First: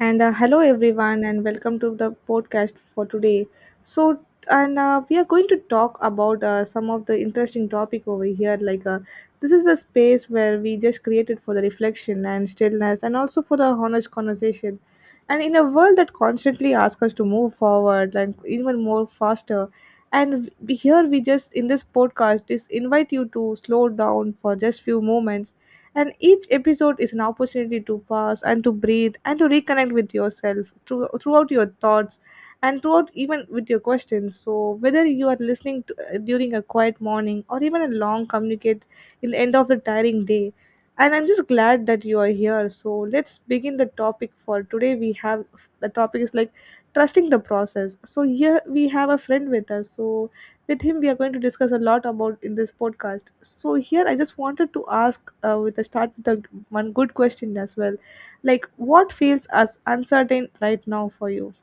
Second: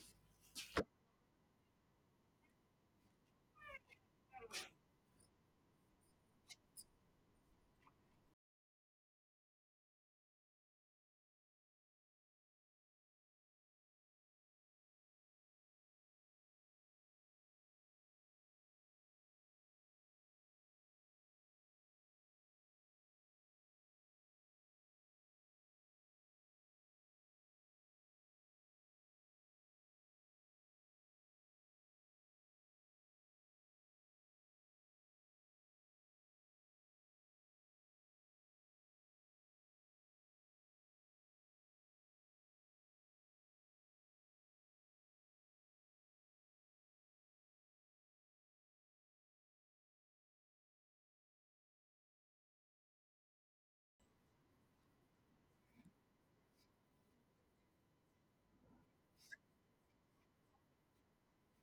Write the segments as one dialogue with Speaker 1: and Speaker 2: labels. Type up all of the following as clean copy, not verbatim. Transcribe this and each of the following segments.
Speaker 1: And hello, everyone, and welcome to the podcast for today. So, and we are going to talk about some of the interesting topic over here. This is the space where we just created for the reflection and stillness, and also for the honest conversation. And in a world that constantly asks us to move forward, like even more faster, and here we just in this podcast is invite you to slow down for just few moments, and each episode is an opportunity to pause and to breathe and to reconnect with yourself throughout your thoughts and throughout even with your questions. So whether you are listening during a quiet morning or even a long communicate in the end of the tiring day, and I'm just glad that you are here. So let's begin the topic for today. We have, the topic is like trusting the process. So here we have a friend with us, so with him we are going to discuss a lot about in this podcast. So here I just wanted to ask with a start with a, one good question as well, like what feels as uncertain right now for you.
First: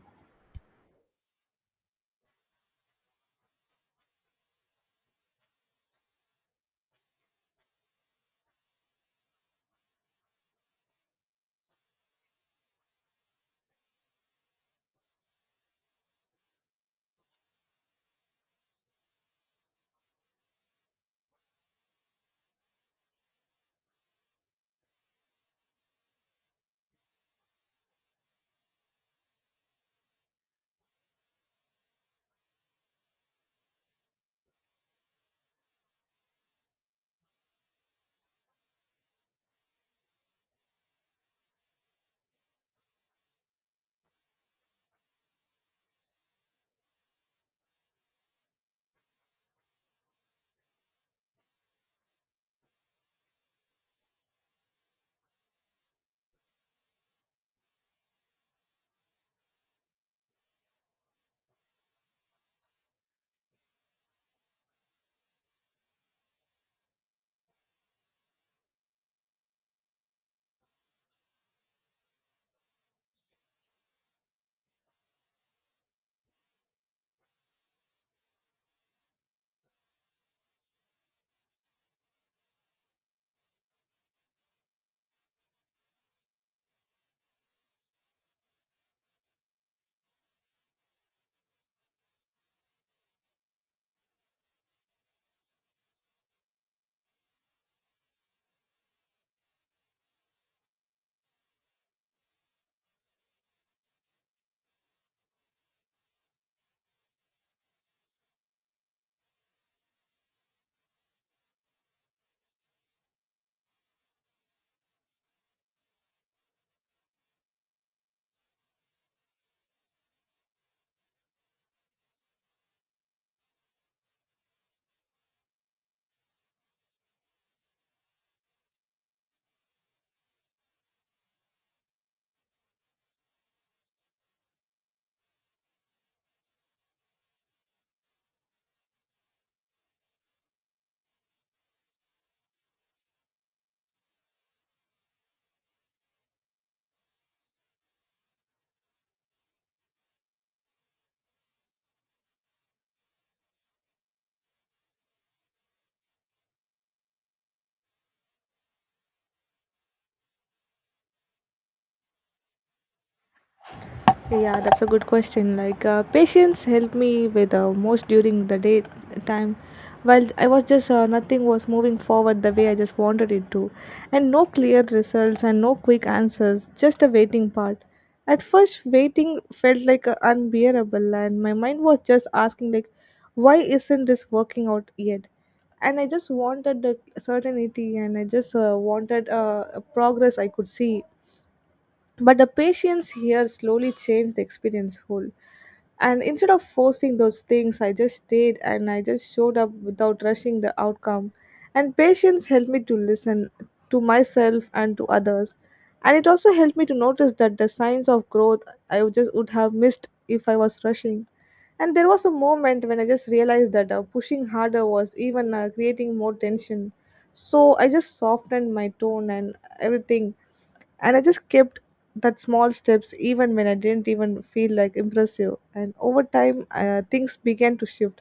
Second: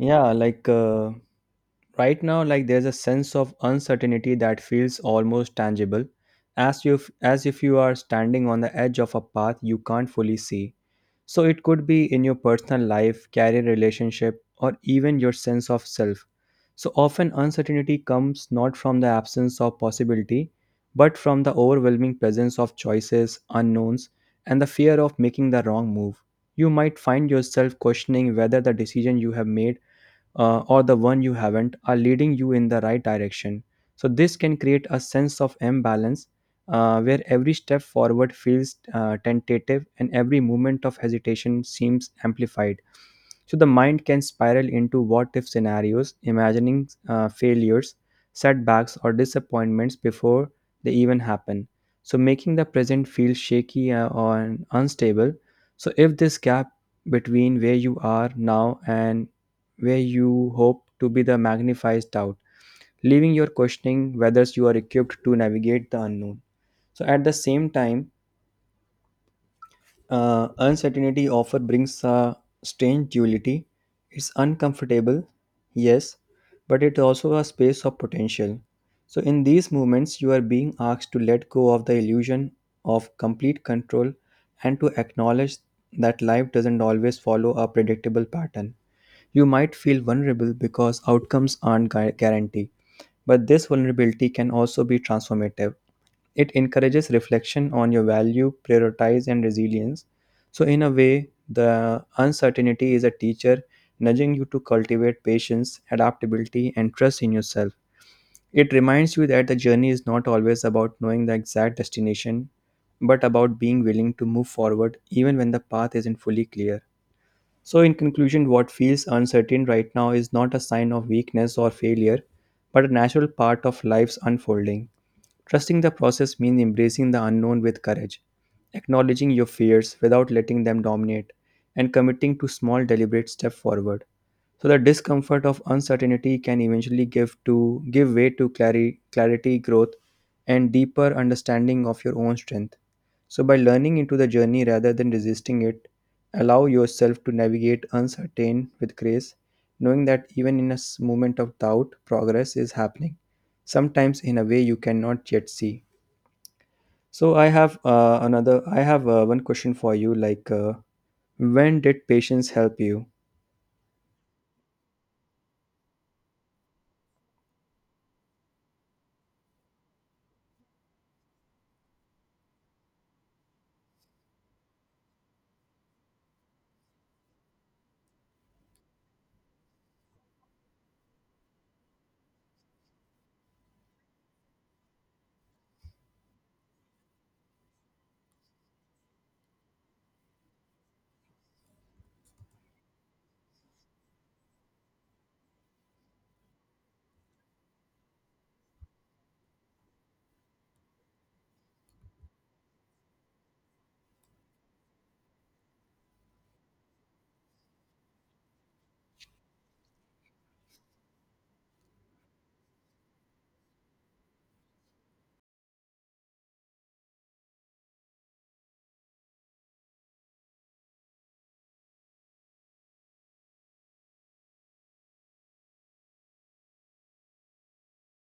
Speaker 2: Yeah, like right now, like there's a sense of uncertainty that feels almost tangible, as you as if you are standing on the edge of a path you can't fully see. So it could be in your personal life, career relationship, or even your sense of self. So often uncertainty comes not from the absence of possibility, but from the overwhelming presence of choices, unknowns, and the fear of making the wrong move. You might find yourself questioning whether the decision you have made or the one you haven't are leading you in the right direction. So this can create a sense of imbalance where every step forward feels tentative and every moment of hesitation seems amplified. So the mind can spiral into what if scenarios, imagining failures, setbacks, or disappointments before they even happen. So making the present feel shaky or unstable. So if this gap between where you are now and where you hope to be the magnifies doubt, leaving your questioning whether you are equipped to navigate the unknown. So at the same time, uncertainty often brings a strange duality. It's uncomfortable, yes, but it's also a space of potential. So in these moments, you are being asked to let go of the illusion of complete control and to acknowledge that life doesn't always follow a predictable pattern. You might feel vulnerable because outcomes aren't guaranteed. But this vulnerability can also be transformative. It encourages reflection on your value, prioritize, and resilience. So in a way, the uncertainty is a teacher nudging you to cultivate patience, adaptability, and trust in yourself. It reminds you that the journey is not always about knowing the exact destination, but about being willing to move forward even when the path isn't fully clear. So, in conclusion, what feels uncertain right now is not a sign of weakness or failure, but a natural part of life's unfolding. Trusting the process means embracing the unknown with courage, acknowledging your fears without letting them dominate, and committing to small deliberate steps forward. So the discomfort of uncertainty can eventually give to give way to clarity, growth, and deeper understanding of your own strength. So by learning into the journey rather than resisting it, allow yourself to navigate uncertain with grace, knowing that even in a moment of doubt, progress is happening, sometimes in a way you cannot yet see. So I have one question for you, like, when did patience help you?
Speaker 1: Yeah, that's a good question. Patience helped me with most during the day time. While I was just nothing was moving forward the way I just wanted it to, and no clear results and no quick answers, just a waiting part. At first, waiting felt like unbearable, and my mind was just asking like, why isn't this working out yet? And I just wanted the certainty, and I just wanted a progress I could see, but the patience here slowly changed the experience whole. And instead of forcing those things, I just stayed and I just showed up without rushing the outcome. And patience helped me to listen to myself and to others. And it also helped me to notice that the signs of growth I would just would have missed if I was rushing. And there was a moment when I just realized that pushing harder was even creating more tension. So I just softened my tone and everything, and I just kept that small steps even when I didn't even feel like impressive. And over time, things began to shift.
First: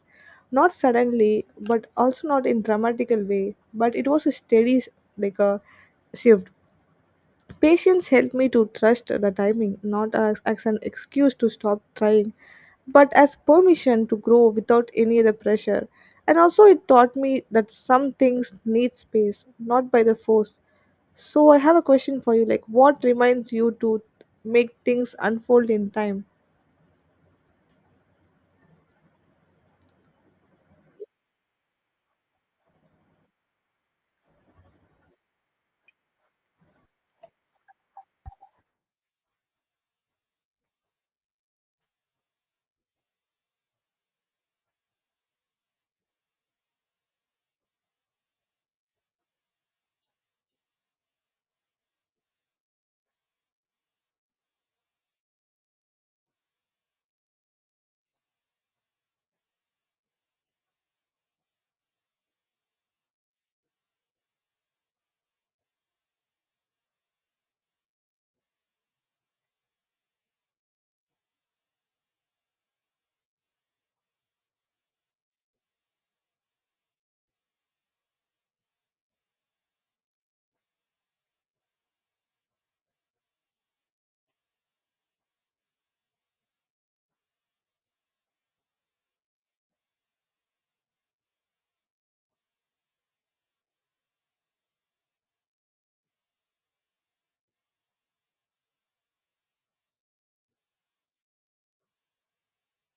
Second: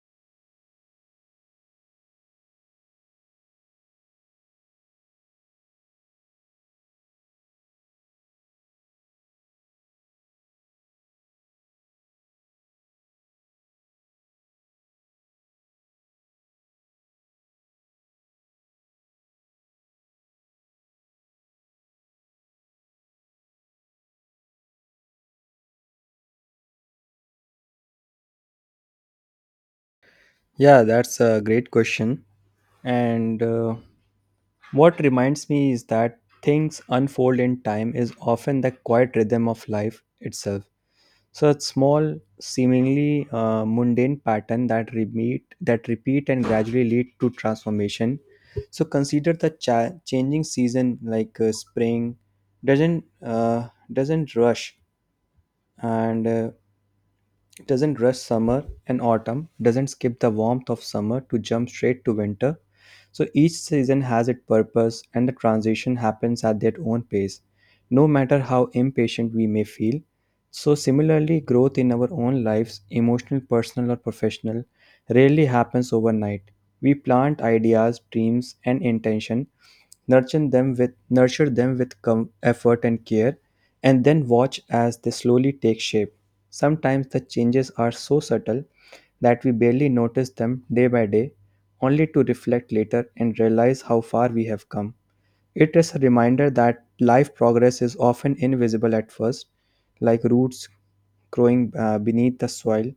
Speaker 1: Not suddenly, but also not in dramatical way, but it was a steady, like a shift. Patience helped me to trust the timing, not as an excuse to stop trying, but as permission to grow without any other pressure. And also, it taught me that some things need space, not by the force. So, I have a question for you like, what reminds you to make things unfold in time?
Speaker 2: Yeah, that's a great question. And what reminds me is that things unfold in time is often the quiet rhythm of life itself. Such small, seemingly mundane pattern that repeat and gradually lead to transformation. So consider the changing season like spring doesn't rush and doesn't rush summer and autumn, doesn't skip the warmth of summer to jump straight to winter. So each season has its purpose and the transition happens at their own pace, no matter how impatient we may feel. So, similarly, growth in our own lives, emotional, personal, or professional, rarely happens overnight. We plant ideas, dreams, and intention, nurture them with nurture them with effort and care and then watch as they slowly take shape. Sometimes the changes are so subtle that we barely notice them day by day, only to reflect later and realize how far we have come. It is a reminder that life progress is often invisible at first, like roots growing beneath the soil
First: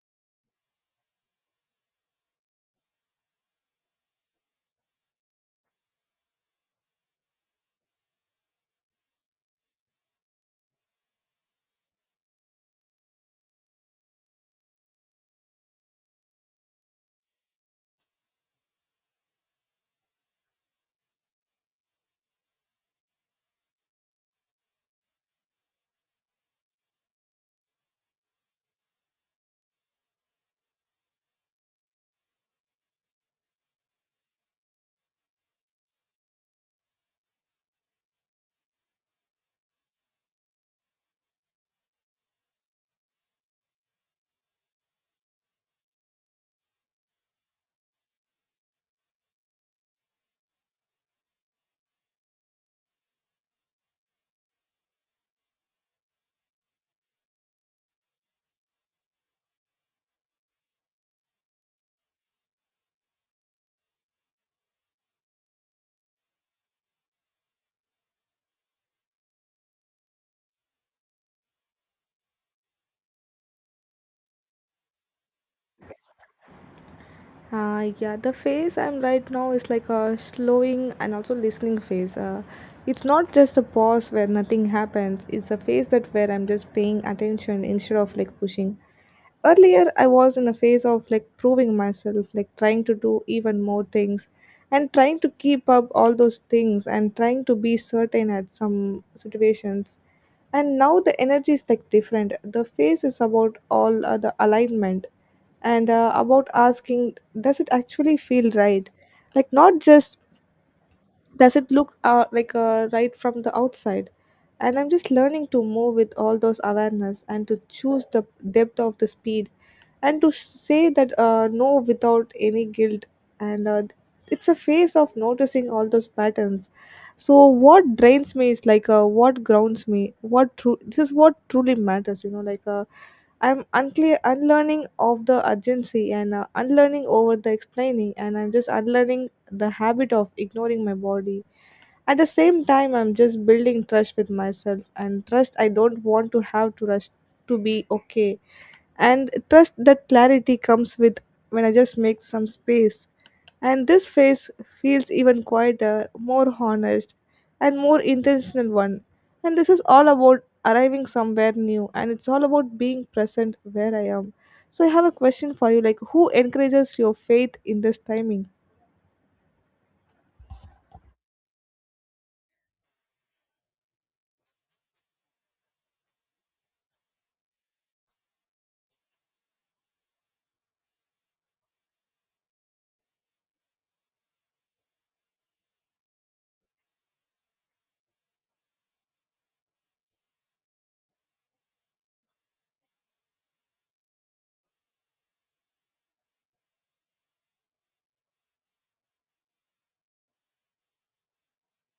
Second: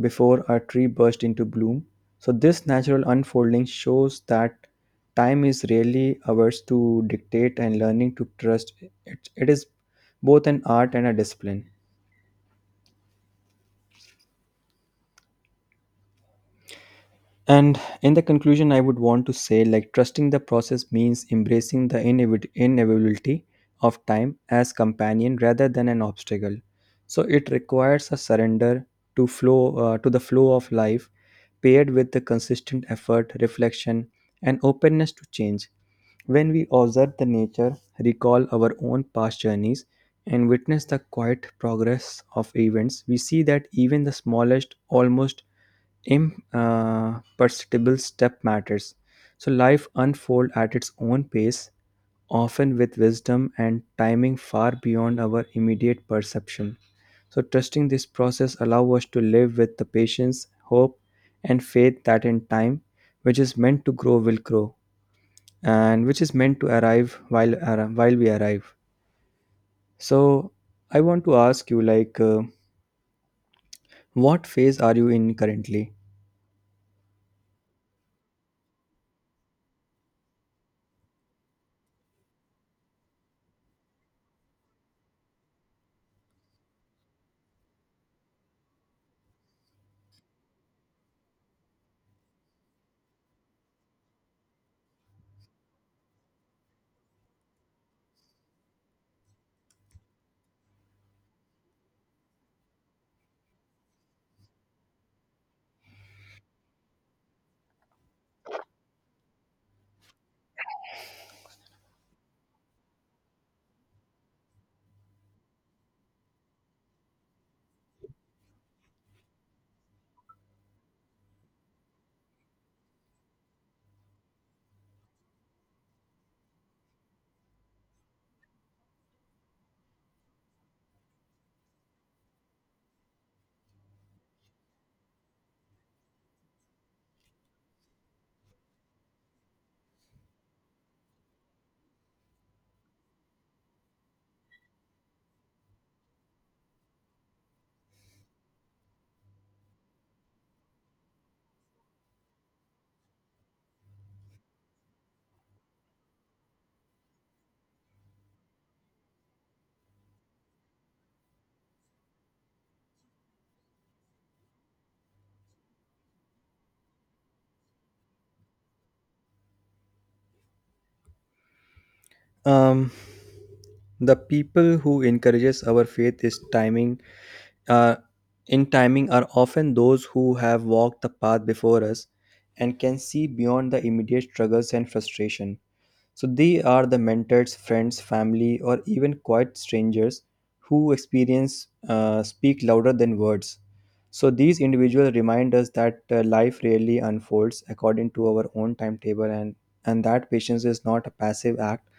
Speaker 2: before a tree burst into bloom. So this natural unfolding shows that time is rarely ours to dictate and learning to trust it is both an art and a discipline. And in the conclusion, I would want to say like trusting the process means embracing the inevitability of time as companion rather than an obstacle. So it requires a surrender to the flow of life, paired with the consistent effort, reflection, and openness to change. When we observe the nature, recall our own past journeys, and witness the quiet progress of events, we see that even the smallest, almost imperceptible step matters. So life unfolds at its own pace, often with wisdom and timing far beyond our immediate perception. So trusting this process allow us to live with the patience, hope, and faith that in time, which is meant to grow, will grow, and which is meant to arrive while we arrive. So I want to ask you, like, what phase are you in currently?
Speaker 1: Yeah, the phase I'm right now is like a slowing and also listening phase. It's not just a pause where nothing happens. It's a phase that where I'm just paying attention instead of like pushing. Earlier, I was in a phase of like proving myself, like trying to do even more things, and trying to keep up all those things, and trying to be certain at some situations. And now the energy is like different. The phase is about all the alignment, and about asking does it actually feel right, like not just does it look right from the outside. And I'm just learning to move with all those awareness and to choose the depth of the speed, and to say that no without any guilt. And it's a phase of noticing all those patterns. So what drains me is like what grounds me, what true this is, what truly matters, you know, like I'm unclear unlearning of the urgency, and unlearning over the explaining, and I'm just unlearning the habit of ignoring my body. At the same time, I'm just building trust with myself, and trust I don't want to have to rush to be okay. And trust that clarity comes with when I just make some space. And this phase feels even quieter, more honest, and more intentional one. And this is all about arriving somewhere new, and it's all about being present where I am. So I have a question for you like who encourages your faith in this timing?
Speaker 2: Um, the people who encourages our faith is timing uh, in timing are often those who have walked the path before us and can see beyond the immediate struggles and frustration. So they are the mentors, friends, family, or even quiet strangers who experience speak louder than words. So these individuals remind us that life really unfolds according to our own timetable and that patience is not a passive act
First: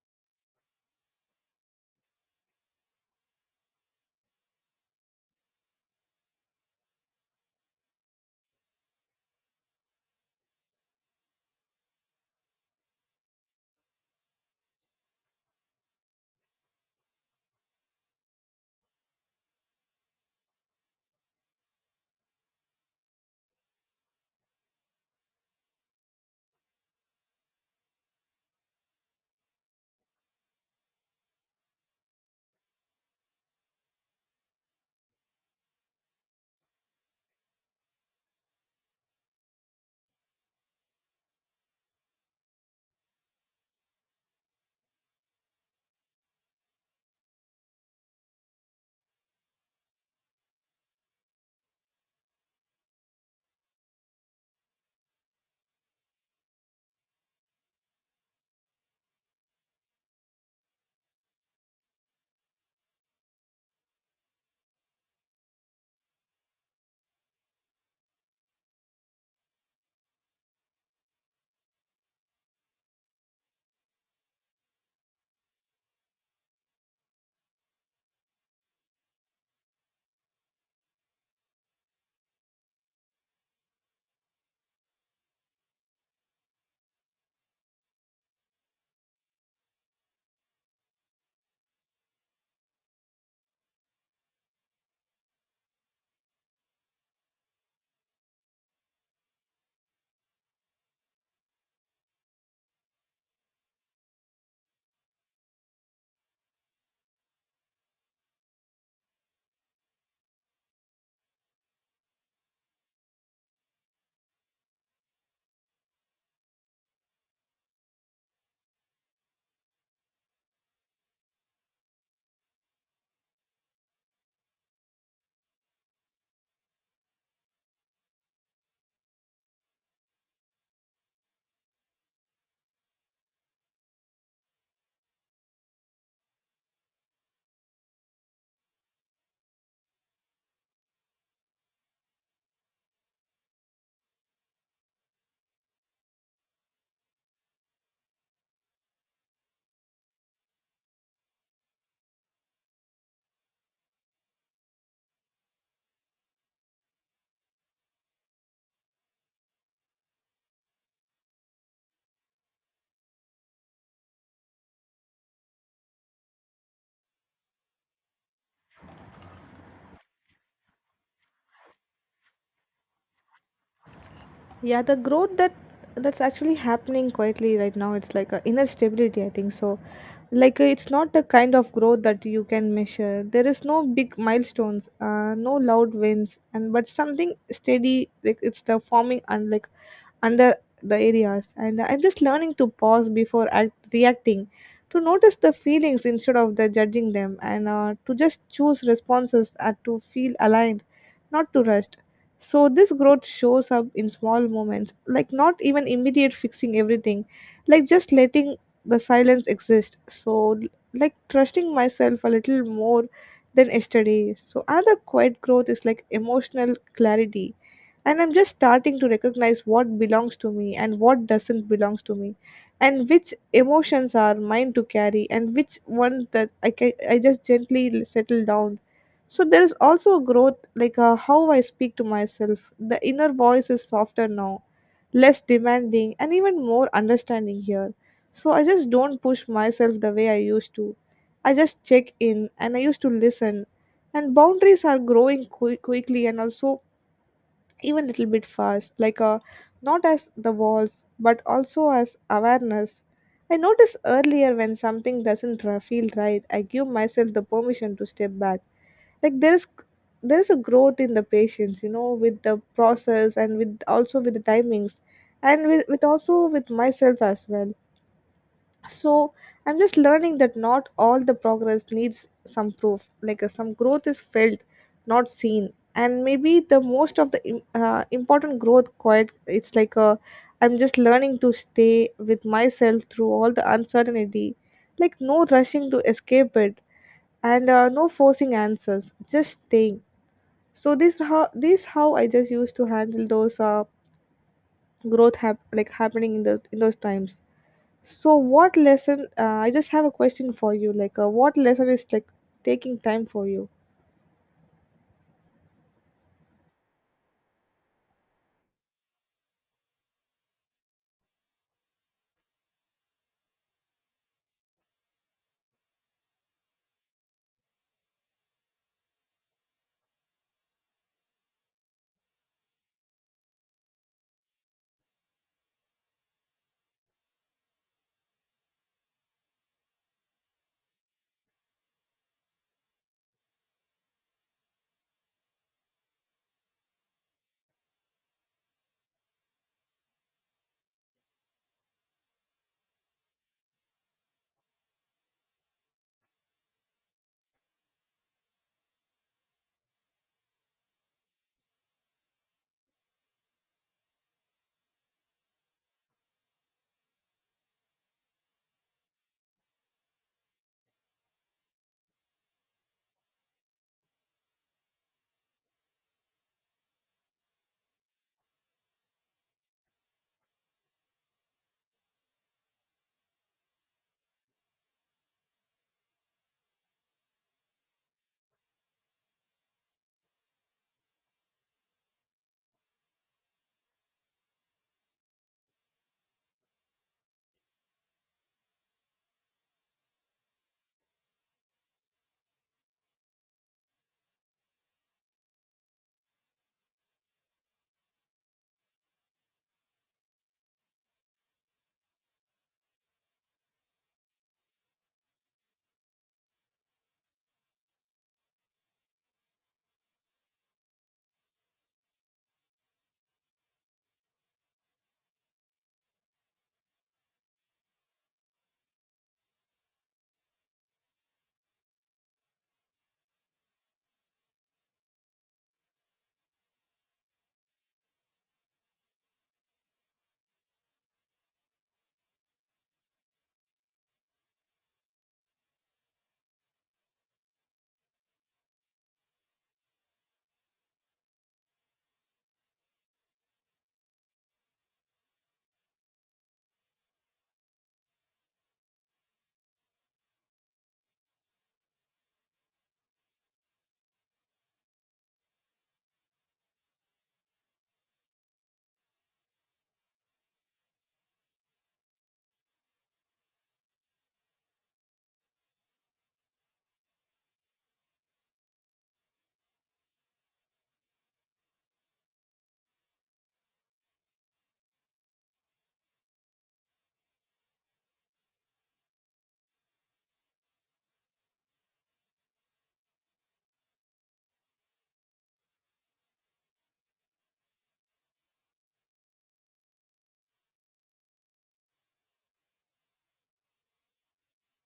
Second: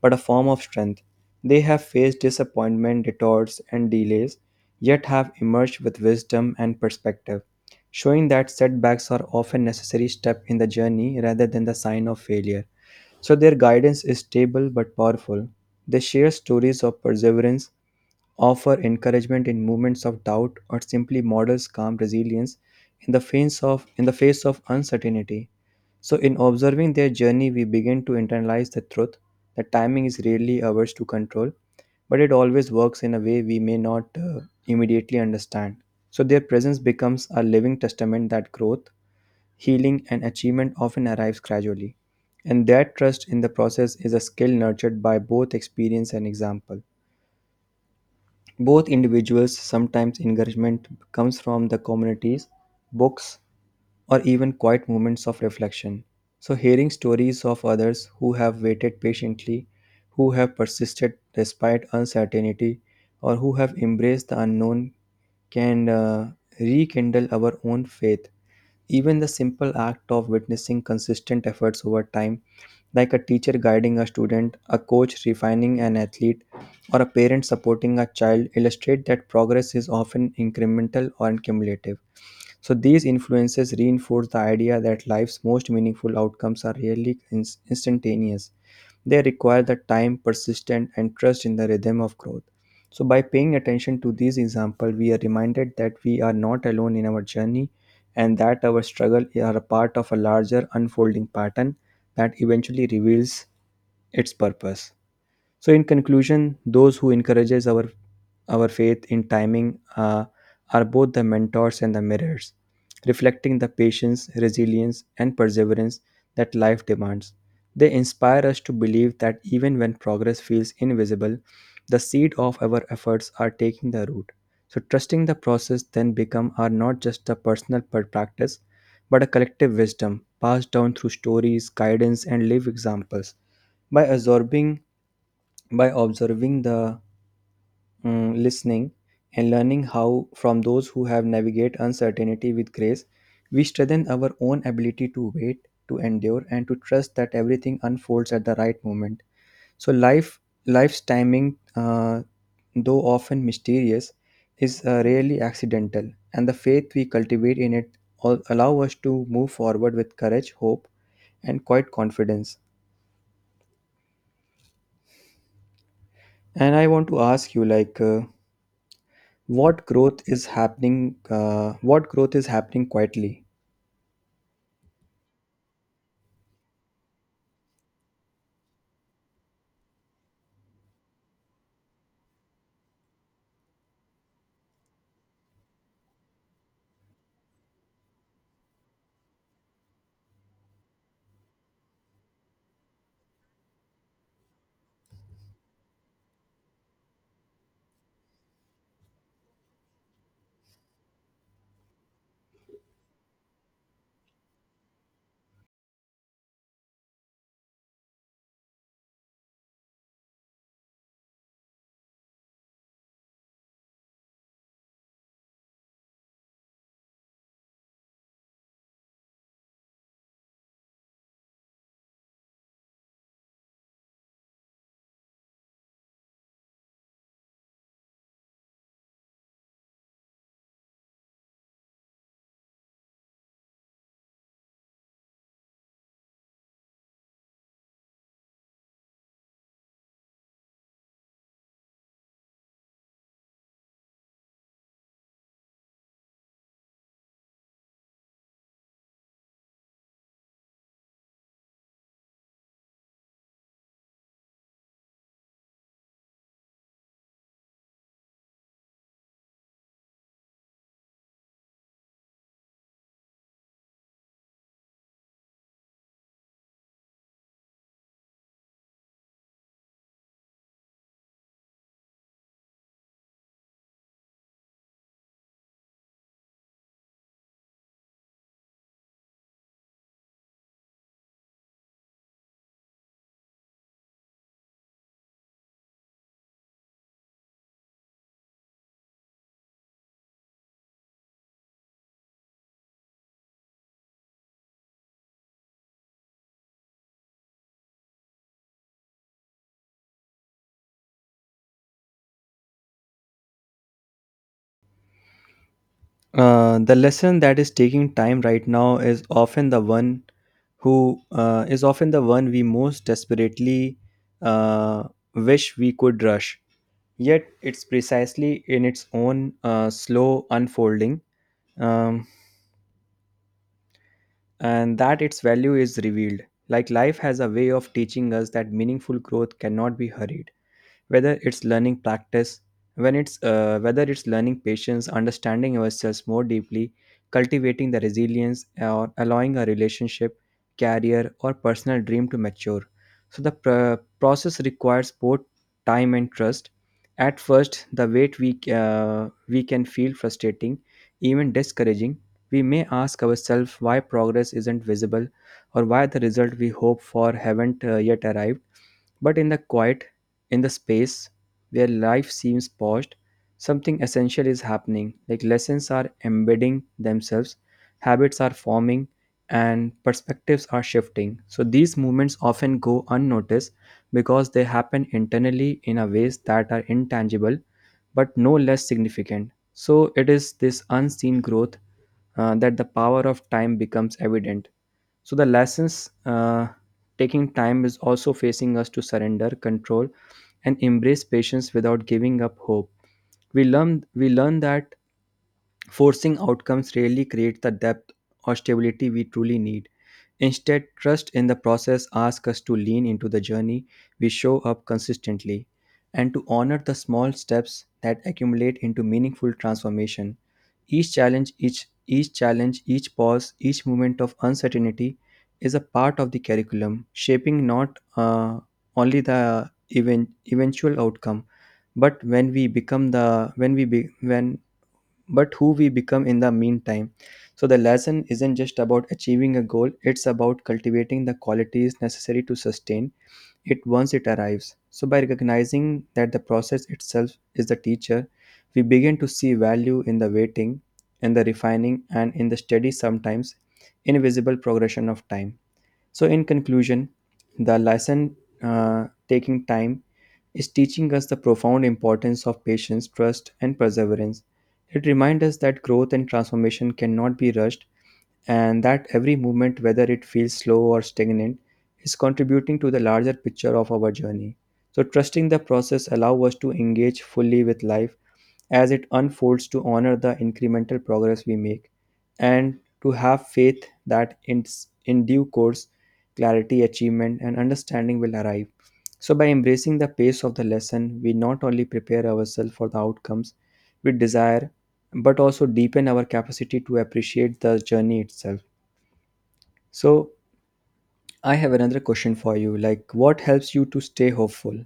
Speaker 2: but a form of strength. They have faced disappointment, detours, and delays, yet have emerged with wisdom and perspective, showing that setbacks are often necessary step in the journey rather than the sign of failure. So their guidance is stable but powerful. They share stories of perseverance, offer encouragement in moments of doubt, or simply models calm resilience in the face of uncertainty. So in observing their journey, we begin to internalize the truth that timing is rarely ours to control, but it always works in a way we may not immediately understand. So their presence becomes a living testament that growth, healing and achievement often arrives gradually, and that trust in the process is a skill nurtured by both experience and example. Both individuals sometimes encouragement comes from the communities, books, or even quiet moments of reflection. So, hearing stories of others who have waited patiently, who have persisted despite uncertainty, or who have embraced the unknown can rekindle our own faith. Even the simple act of witnessing consistent efforts over time, like a teacher guiding a student, a coach refining an athlete, or a parent supporting a child, illustrate that progress is often incremental or cumulative. So these influences reinforce the idea that life's most meaningful outcomes are rarely instantaneous. They require the time, persistence, and trust in the rhythm of growth. So by paying attention to these examples, we are reminded that we are not alone in our journey and that our struggles are a part of a larger unfolding pattern that eventually reveals its purpose. So, in conclusion, those who encourages our faith in timing uh, are both the mentors and the mirrors, reflecting the patience, resilience, and perseverance that life demands. They inspire us to believe that even when progress feels invisible, the seed of our efforts are taking the root. So trusting the process then become are not just a personal practice, but a collective wisdom passed down through stories, guidance, and live examples. By absorbing by observing the mm, listening and learning how from those who have navigate uncertainty with grace, we strengthen our own ability to wait, to endure and to trust that everything unfolds at the right moment. so life Life's timing, though often mysterious, is rarely accidental, and the faith we cultivate in it all allow us to move forward with courage, hope, and quite confidence. And I want to ask you, like, what growth is happening quietly?
Speaker 1: Yeah, the growth that's actually happening quietly right now, it's like a inner stability, I think so. Like it's not the kind of growth that you can measure. There is no big milestones, no loud wins, and but something steady, like it's the forming and like under the areas. And I'm just learning to pause before reacting, to notice the feelings instead of the judging them, and to just choose responses and to feel aligned, not to rush. So this growth shows up in small moments, like not even immediate fixing everything, like just letting the silence exist. So like trusting myself a little more than yesterday. So another quiet growth is like emotional clarity, and I'm just starting to recognize what belongs to me and what doesn't belongs to me, and which emotions are mine to carry and which one that I just gently settle down. So there is also a growth like how I speak to myself. The inner voice is softer now, less demanding and even more understanding here. So I just don't push myself the way I used to. I just check in and I used to listen. And boundaries are growing quickly, and also even little bit fast, like a, not as the walls but also as awareness. I notice earlier when something doesn't feel right, I give myself the permission to step back. like there is there is a growth in the patience, you know, with the process and with also with the timings, and with also with myself as well. So I'm just learning that not all the progress needs some proof. Like some growth is felt, not seen. And maybe the most of the important growth quite, it's like a, I'm just learning to stay with myself through all the uncertainty, like no rushing to escape it, and no forcing answers, just staying. So this how I just used to handle those growth like happening in the in those times. So what lesson, I just have a question for you, like what lesson is like taking time for you?
Speaker 2: Uh, the lesson that is taking time right now is often the one who is often the one we most desperately uh, wish we could rush, yet it's precisely in its own slow unfolding, um, and that its value is revealed. Like life has a way of teaching us that meaningful growth cannot be hurried, whether it's learning practice when it's whether it's learning patience, understanding ourselves more deeply, cultivating the resilience or allowing a relationship, career or personal dream to mature. So the process requires both time and trust. At first the wait we can feel frustrating, even discouraging. We may ask ourselves why progress isn't visible or why the result we hope for haven't yet arrived. But in the quiet, in the space where life seems paused, something essential is happening. Like lessons are embedding themselves, habits are forming, and perspectives are shifting. So these movements often go unnoticed because they happen internally in a ways that are intangible but no less significant. So it is this unseen growth that the power of time becomes evident. So the lessons, taking time is also facing us to surrender control and embrace patience without giving up hope. We learn that forcing outcomes rarely create the depth or stability we truly need. Instead, trust in the process asks us to lean into the journey, we show up consistently, and to honor the small steps that accumulate into meaningful transformation. Each challenge, each challenge, each pause, each moment of uncertainty is a part of the curriculum, shaping not only the eventual outcome, but when we become the when we be, when but who we become in the meantime. So, the lesson isn't just about achieving a goal, it's about cultivating the qualities necessary to sustain it once it arrives. So, by recognizing that the process itself is the teacher, we begin to see value in the waiting, in the refining, and in the steady, sometimes invisible progression of time. So, in conclusion, the lesson taking time is teaching us the profound importance of patience, trust, and perseverance. It reminds us that growth and transformation cannot be rushed, and that every movement, whether it feels slow or stagnant, is contributing to the larger picture of our journey. So, trusting the process allows us to engage fully with life as it unfolds to honor the incremental progress we make and to have faith that in due course, clarity, achievement, and understanding will arrive. So, by embracing the pace of the lesson, we not only prepare ourselves for the outcomes we desire, but also deepen our capacity to appreciate the journey itself. So, I have another question for you. Like, what helps you to stay hopeful?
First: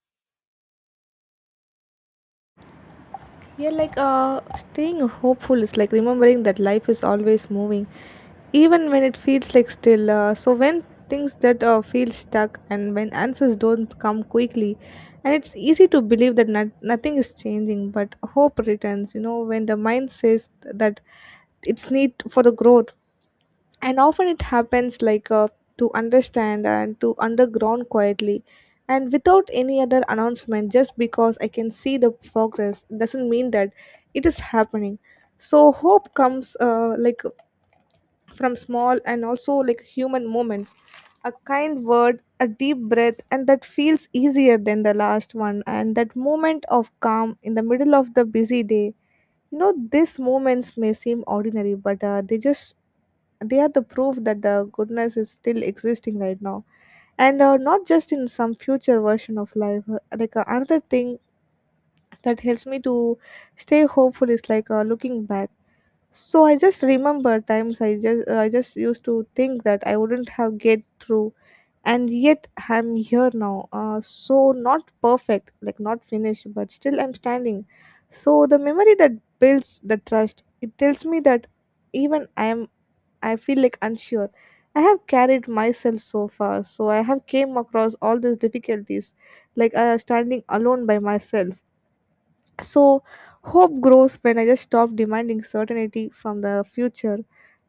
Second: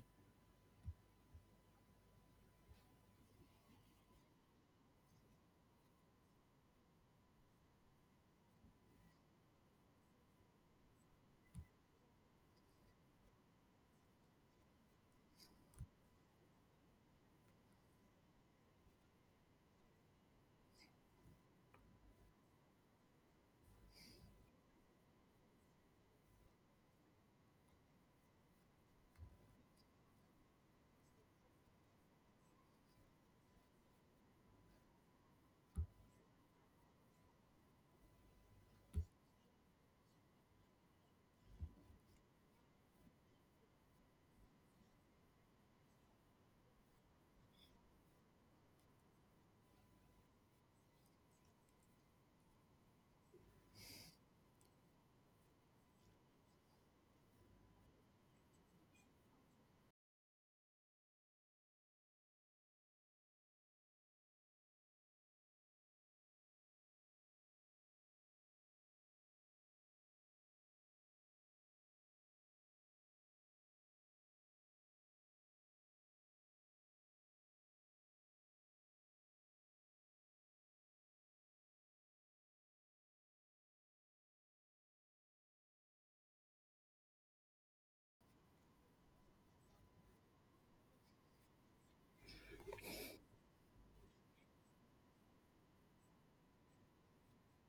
Speaker 1: Yeah, like uh, staying hopeful is like remembering that life is always moving even when it feels like still. So when things that feel stuck and when answers don't come quickly, and it's easy to believe that nothing is changing, but hope returns, you know, when the mind says that it's need for the growth. And often it happens like to understand and to underground quietly, and without any other announcement, just because I can see the progress doesn't mean that it is happening. So hope comes like from small and also like human moments, a kind word, a deep breath and that feels easier than the last one, and that moment of calm in the middle of the busy day. You know, these moments may seem ordinary, but they just, they are the proof that the goodness is still existing right now, and not just in some future version of life. Another thing that helps me to stay hopeful is like looking back. So I just remember times I just used to think that I wouldn't have get through, and yet I'm here now, so not perfect, like not finished, but still I'm standing. So the memory that builds the trust, it tells me that even I am, I feel like unsure, I have carried myself so far, so I have came across all these difficulties, like standing alone by myself. So hope grows when I just stop demanding certainty from the future,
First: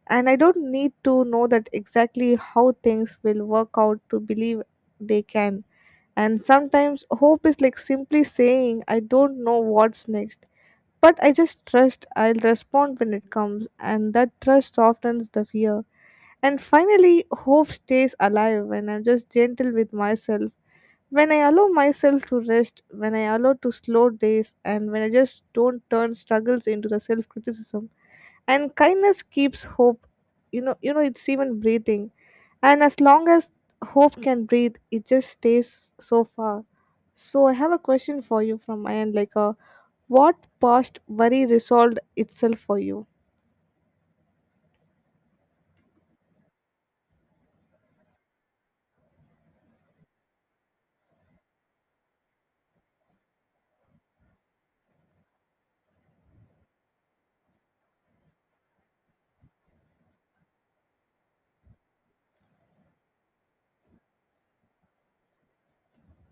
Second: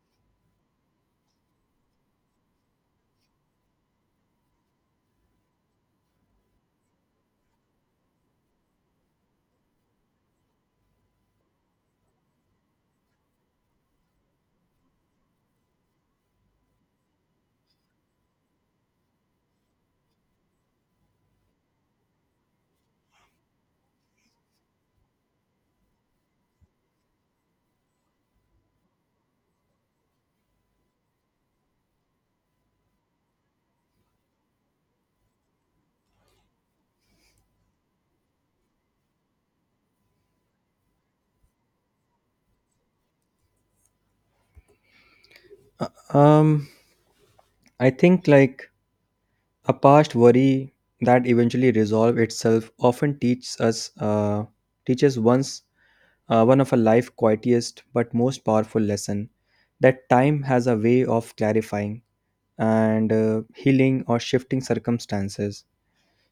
Speaker 1: and I don't need to know that exactly how things will work out to believe they can. And sometimes hope is like simply saying, I don't know what's next. But I just trust I'll respond when it comes, and that trust softens the fear. And finally, hope stays alive when I'm just gentle with myself, when I allow myself to rest, when I allow to slow days, and when I just don't turn struggles into the self criticism. And kindness keeps hope, you know, it's even breathing. And as long as hope can breathe, it just stays so far. So I have a question for you from my end, like, what past worry resolved itself for you?
Speaker 2: Uh, Um, I think like a past worry that eventually resolve itself often teaches us teaches once one of a life quietest but most powerful lesson that time has a way of clarifying and healing or shifting circumstances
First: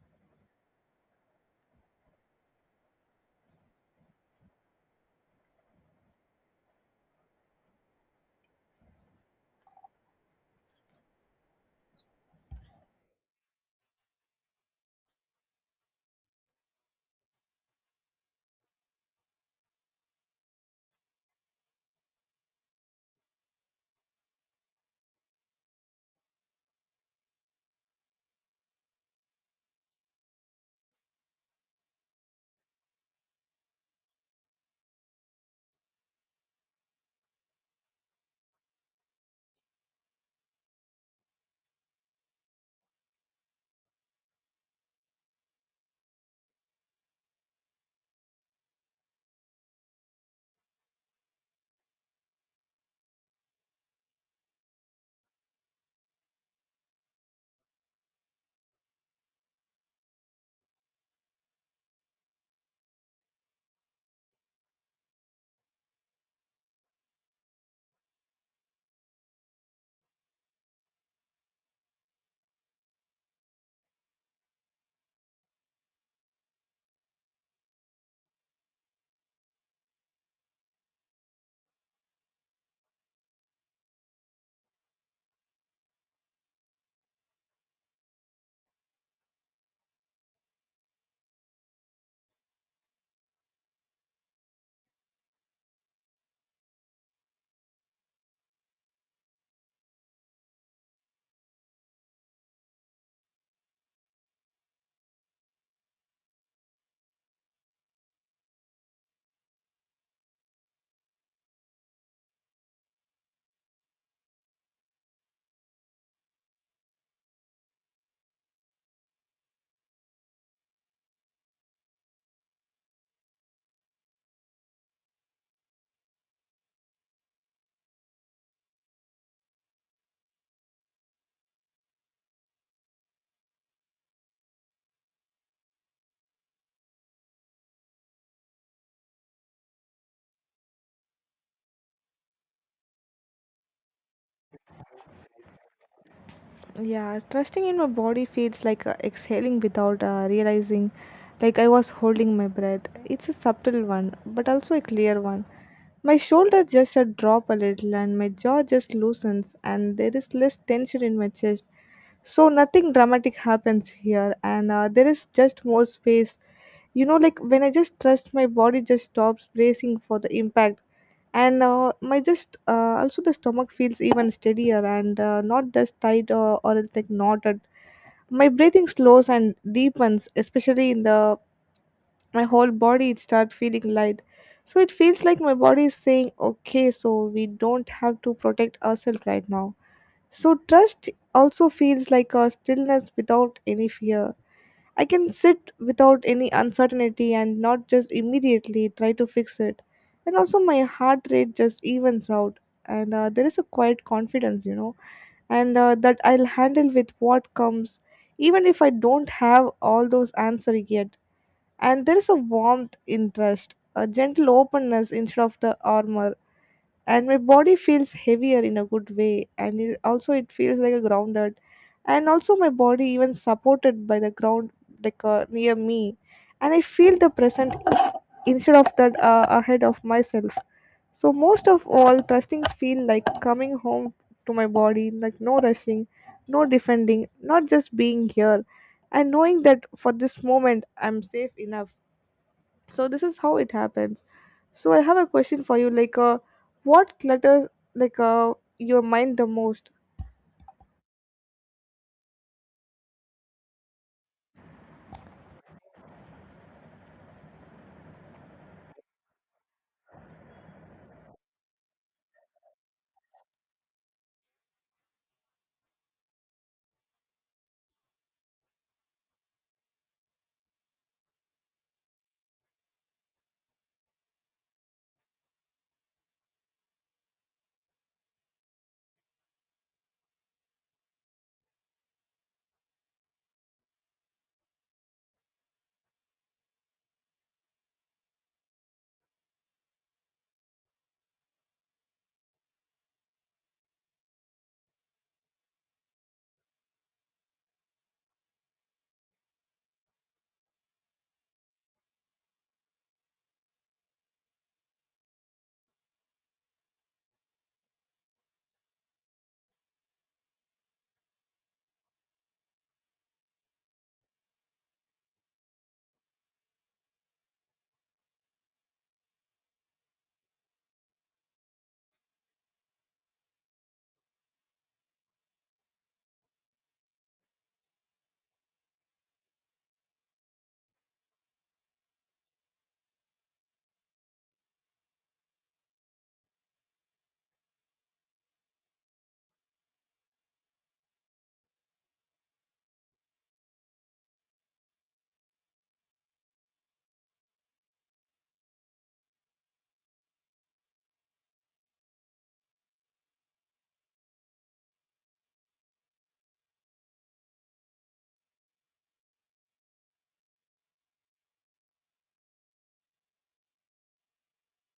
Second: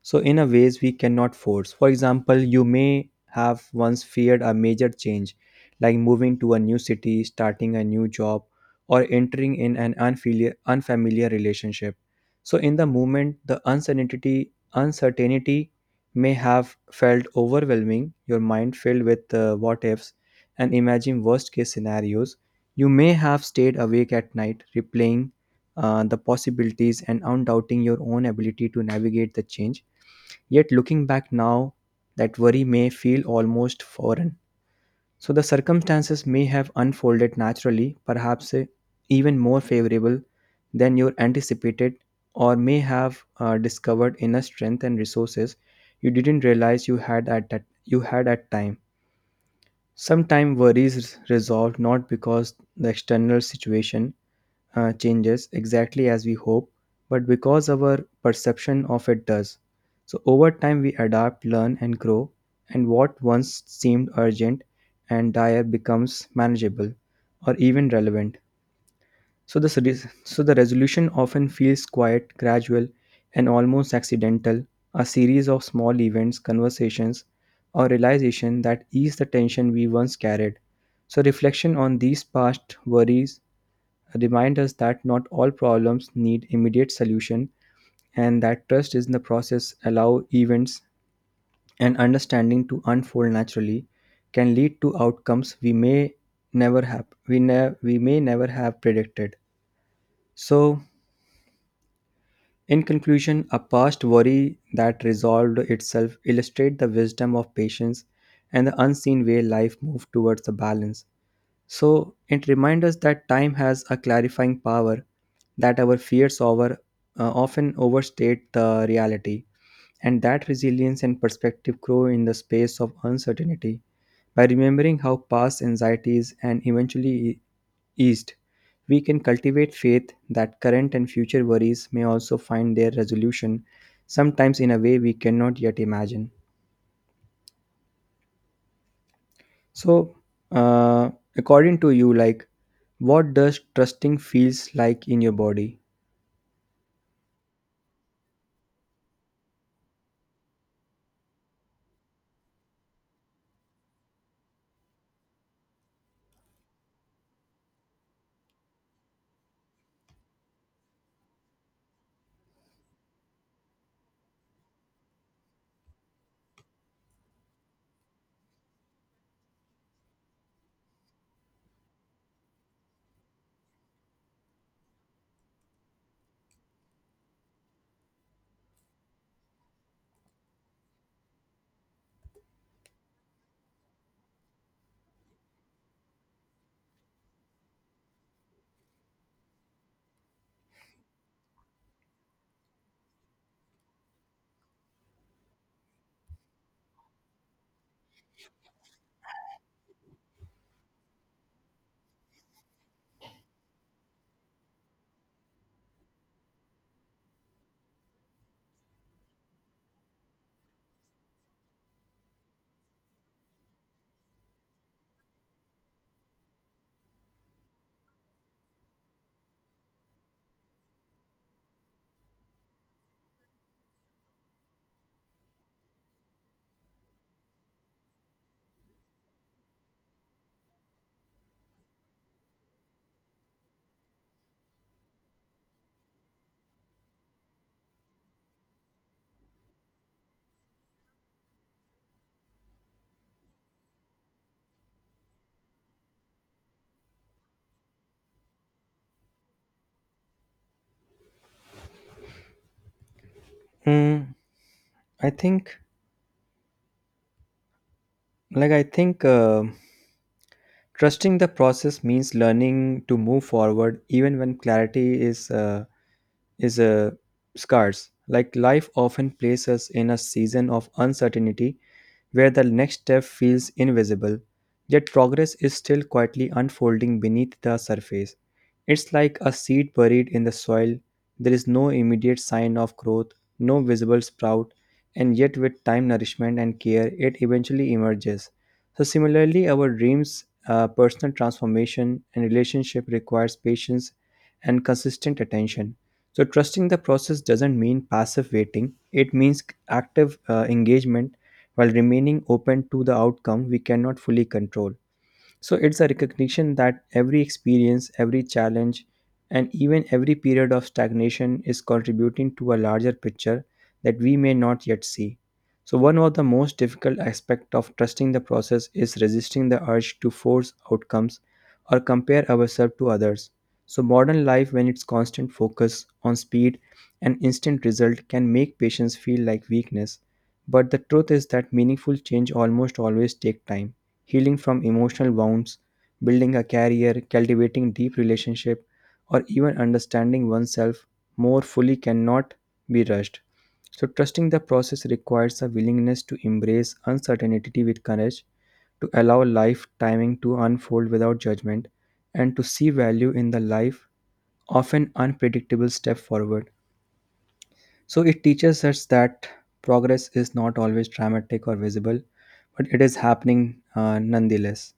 Speaker 2: so, in a ways we cannot force. For example, you may have once feared a major change, like moving to a new city, starting a new job, or entering in an unfamiliar relationship. So, in the moment, the uncertainty may have felt overwhelming. Your mind filled with what ifs and imagine worst case scenarios. You may have stayed awake at night, replaying the possibilities and undoubting your own ability to navigate the change. Yet looking back now, that worry may feel almost foreign. So the circumstances may have unfolded naturally, perhaps even more favorable than you anticipated, or may have discovered inner strength and resources you didn't realize you had at time. Sometimes worries resolve not because the external situation changes exactly as we hope, but because our perception of it does. So, over time, we adapt, learn, and grow, and what once seemed urgent and dire becomes manageable or even relevant. So, the resolution often feels quiet, gradual, and almost accidental, a series of small events, conversations, or realization that ease the tension we once carried. So, reflection on these past worries remind us that not all problems need immediate solution and that trust is in the process allow events and understanding to unfold naturally can lead to outcomes we may never have predicted. So in conclusion, a past worry that resolved itself illustrate the wisdom of patience and the unseen way life moves towards the balance. So it reminds us that time has a clarifying power, that our fears over often overstate the reality, and that resilience and perspective grow in the space of uncertainty. By remembering how past anxieties and eventually eased, we can cultivate faith that current and future worries may also find their resolution, sometimes in a way we cannot yet imagine. So uh, according to you, like, what does trusting feels like in your body?
Speaker 1: Yeah, trusting in my body feels like exhaling without realizing, like I was holding my breath. It's a subtle one, but also a clear one. My shoulders just drop a little, and my jaw just loosens, and there is less tension in my chest. So nothing dramatic happens here, and there is just more space. You know, like when I just trust, my body just stops bracing for the impact, and my just also the stomach feels even steadier, and not just tight or it's like knotted. My breathing slows and deepens, especially in the, my whole body it start feeling light. So it feels like my body is saying, okay, so we don't have to protect ourselves right now. So trust also feels like a stillness without any fear. I can sit without any uncertainty and not just immediately try to fix it. And also, my heart rate just evens out, and there is a quiet confidence, you know, and that I'll handle with what comes, even if I don't have all those answers yet. And there is a warmth in trust, a gentle openness instead of the armor. And my body feels heavier in a good way, and it also it feels like a grounded, and also my body even supported by the ground, like near me, and I feel the present instead of that ahead of myself. So most of all, trusting feel like coming home to my body, like no rushing, no defending, not just being here and knowing that for this moment I'm safe enough. So this is how it happens. So I have a question for you like, what clutters, like your mind the most?
Speaker 2: Mm, I think, I think, trusting the process means learning to move forward even when clarity is is uh, scarce. Like life often places us in a season of uncertainty where the next step feels invisible, yet progress is still quietly unfolding beneath the surface. It's like a seed buried in the soil. There is no immediate sign of growth, no visible sprout, and yet with time, nourishment, and care, it eventually emerges. So, similarly, our dreams, personal transformation, and relationship requires patience and consistent attention. So, trusting the process doesn't mean passive waiting, it means active engagement while remaining open to the outcome we cannot fully control. So it's a recognition that every experience, every challenge, and even every period of stagnation is contributing to a larger picture that we may not yet see. So one of the most difficult aspects of trusting the process is resisting the urge to force outcomes or compare ourselves to others. So modern life when its constant focus on speed and instant result can make patients feel like weakness. But the truth is that meaningful change almost always take time. Healing from emotional wounds, building a career, cultivating deep relationship, or even understanding oneself more fully cannot be rushed. So trusting the process requires a willingness to embrace uncertainty with courage, to allow life timing to unfold without judgment, and to see value in the life often unpredictable step forward. So it teaches us that progress is not always dramatic or visible, but it is happening nonetheless.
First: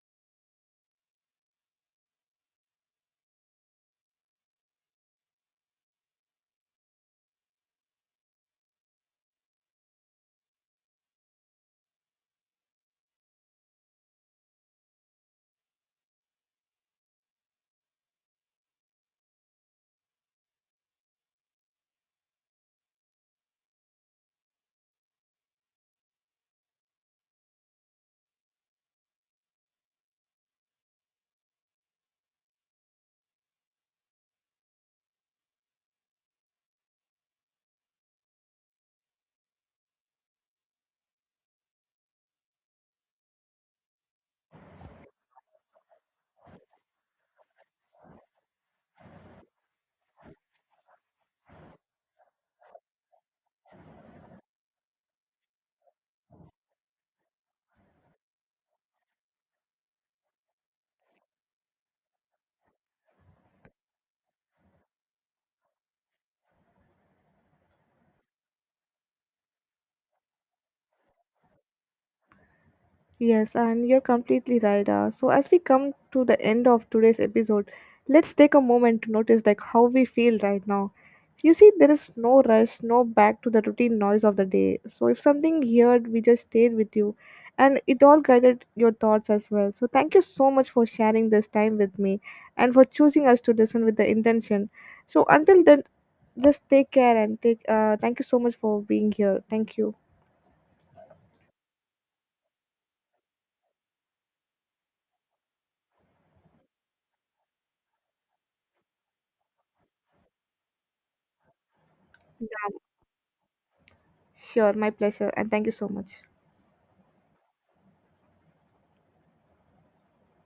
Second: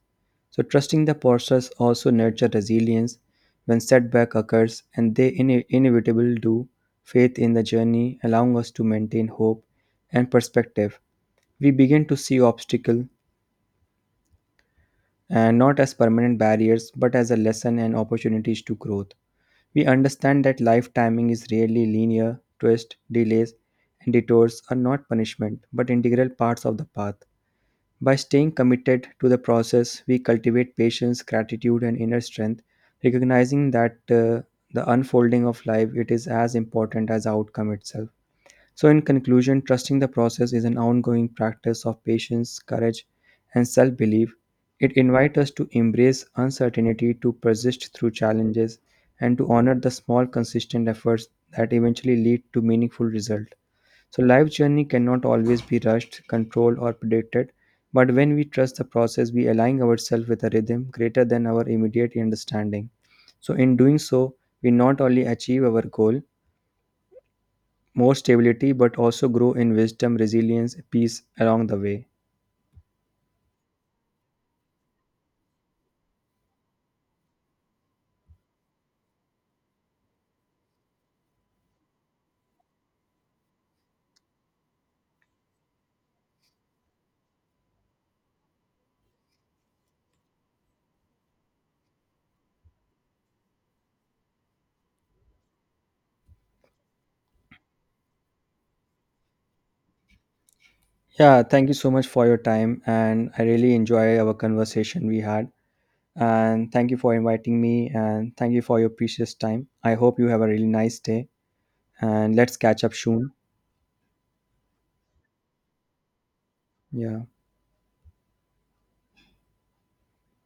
Speaker 2: So trusting the process also nurture resilience when setback occurs, and they inevitable do, faith in the journey allowing us to maintain hope and perspective. We begin to see obstacle and not as permanent barriers but as a lesson and opportunities to growth. We understand that life timing is rarely linear, twists, delays, and detours are not punishment but integral parts of the path. By staying committed to the process, we cultivate patience, gratitude, and inner strength, recognizing that the unfolding of life it is as important as the outcome itself. So, in conclusion, trusting the process is an ongoing practice of patience, courage, and self-belief. It invites us to embrace uncertainty, to persist through challenges, and to honor the small, consistent efforts that eventually lead to meaningful results. So, life journey cannot always be rushed, controlled, or predicted. But when we trust the process, we align ourselves with a rhythm greater than our immediate understanding. So, in doing so, we not only achieve our goal, more stability, but also grow in wisdom, resilience, peace along the way.
Speaker 1: Yes, and you're completely right. So as we come to the end of today's episode, let's take a moment to notice like how we feel right now. You see, there is no rush, no back to the routine noise of the day. So if something here, we just stayed with you, and it all guided your thoughts as well. So thank you so much for sharing this time with me, and for choosing us to listen with the intention. So until then, just take care and take. Thank you so much for being here. Thank you.
Speaker 2: Yeah, thank you so much for your time, and I really enjoy our conversation we had. And thank you for inviting me, and thank you for your precious time. I hope you have a really nice day, and let's
Speaker 1: Yeah,
Speaker 2: catch up soon.
Speaker 1: sure, my pleasure, and thank you so much.
Speaker 2: Yeah.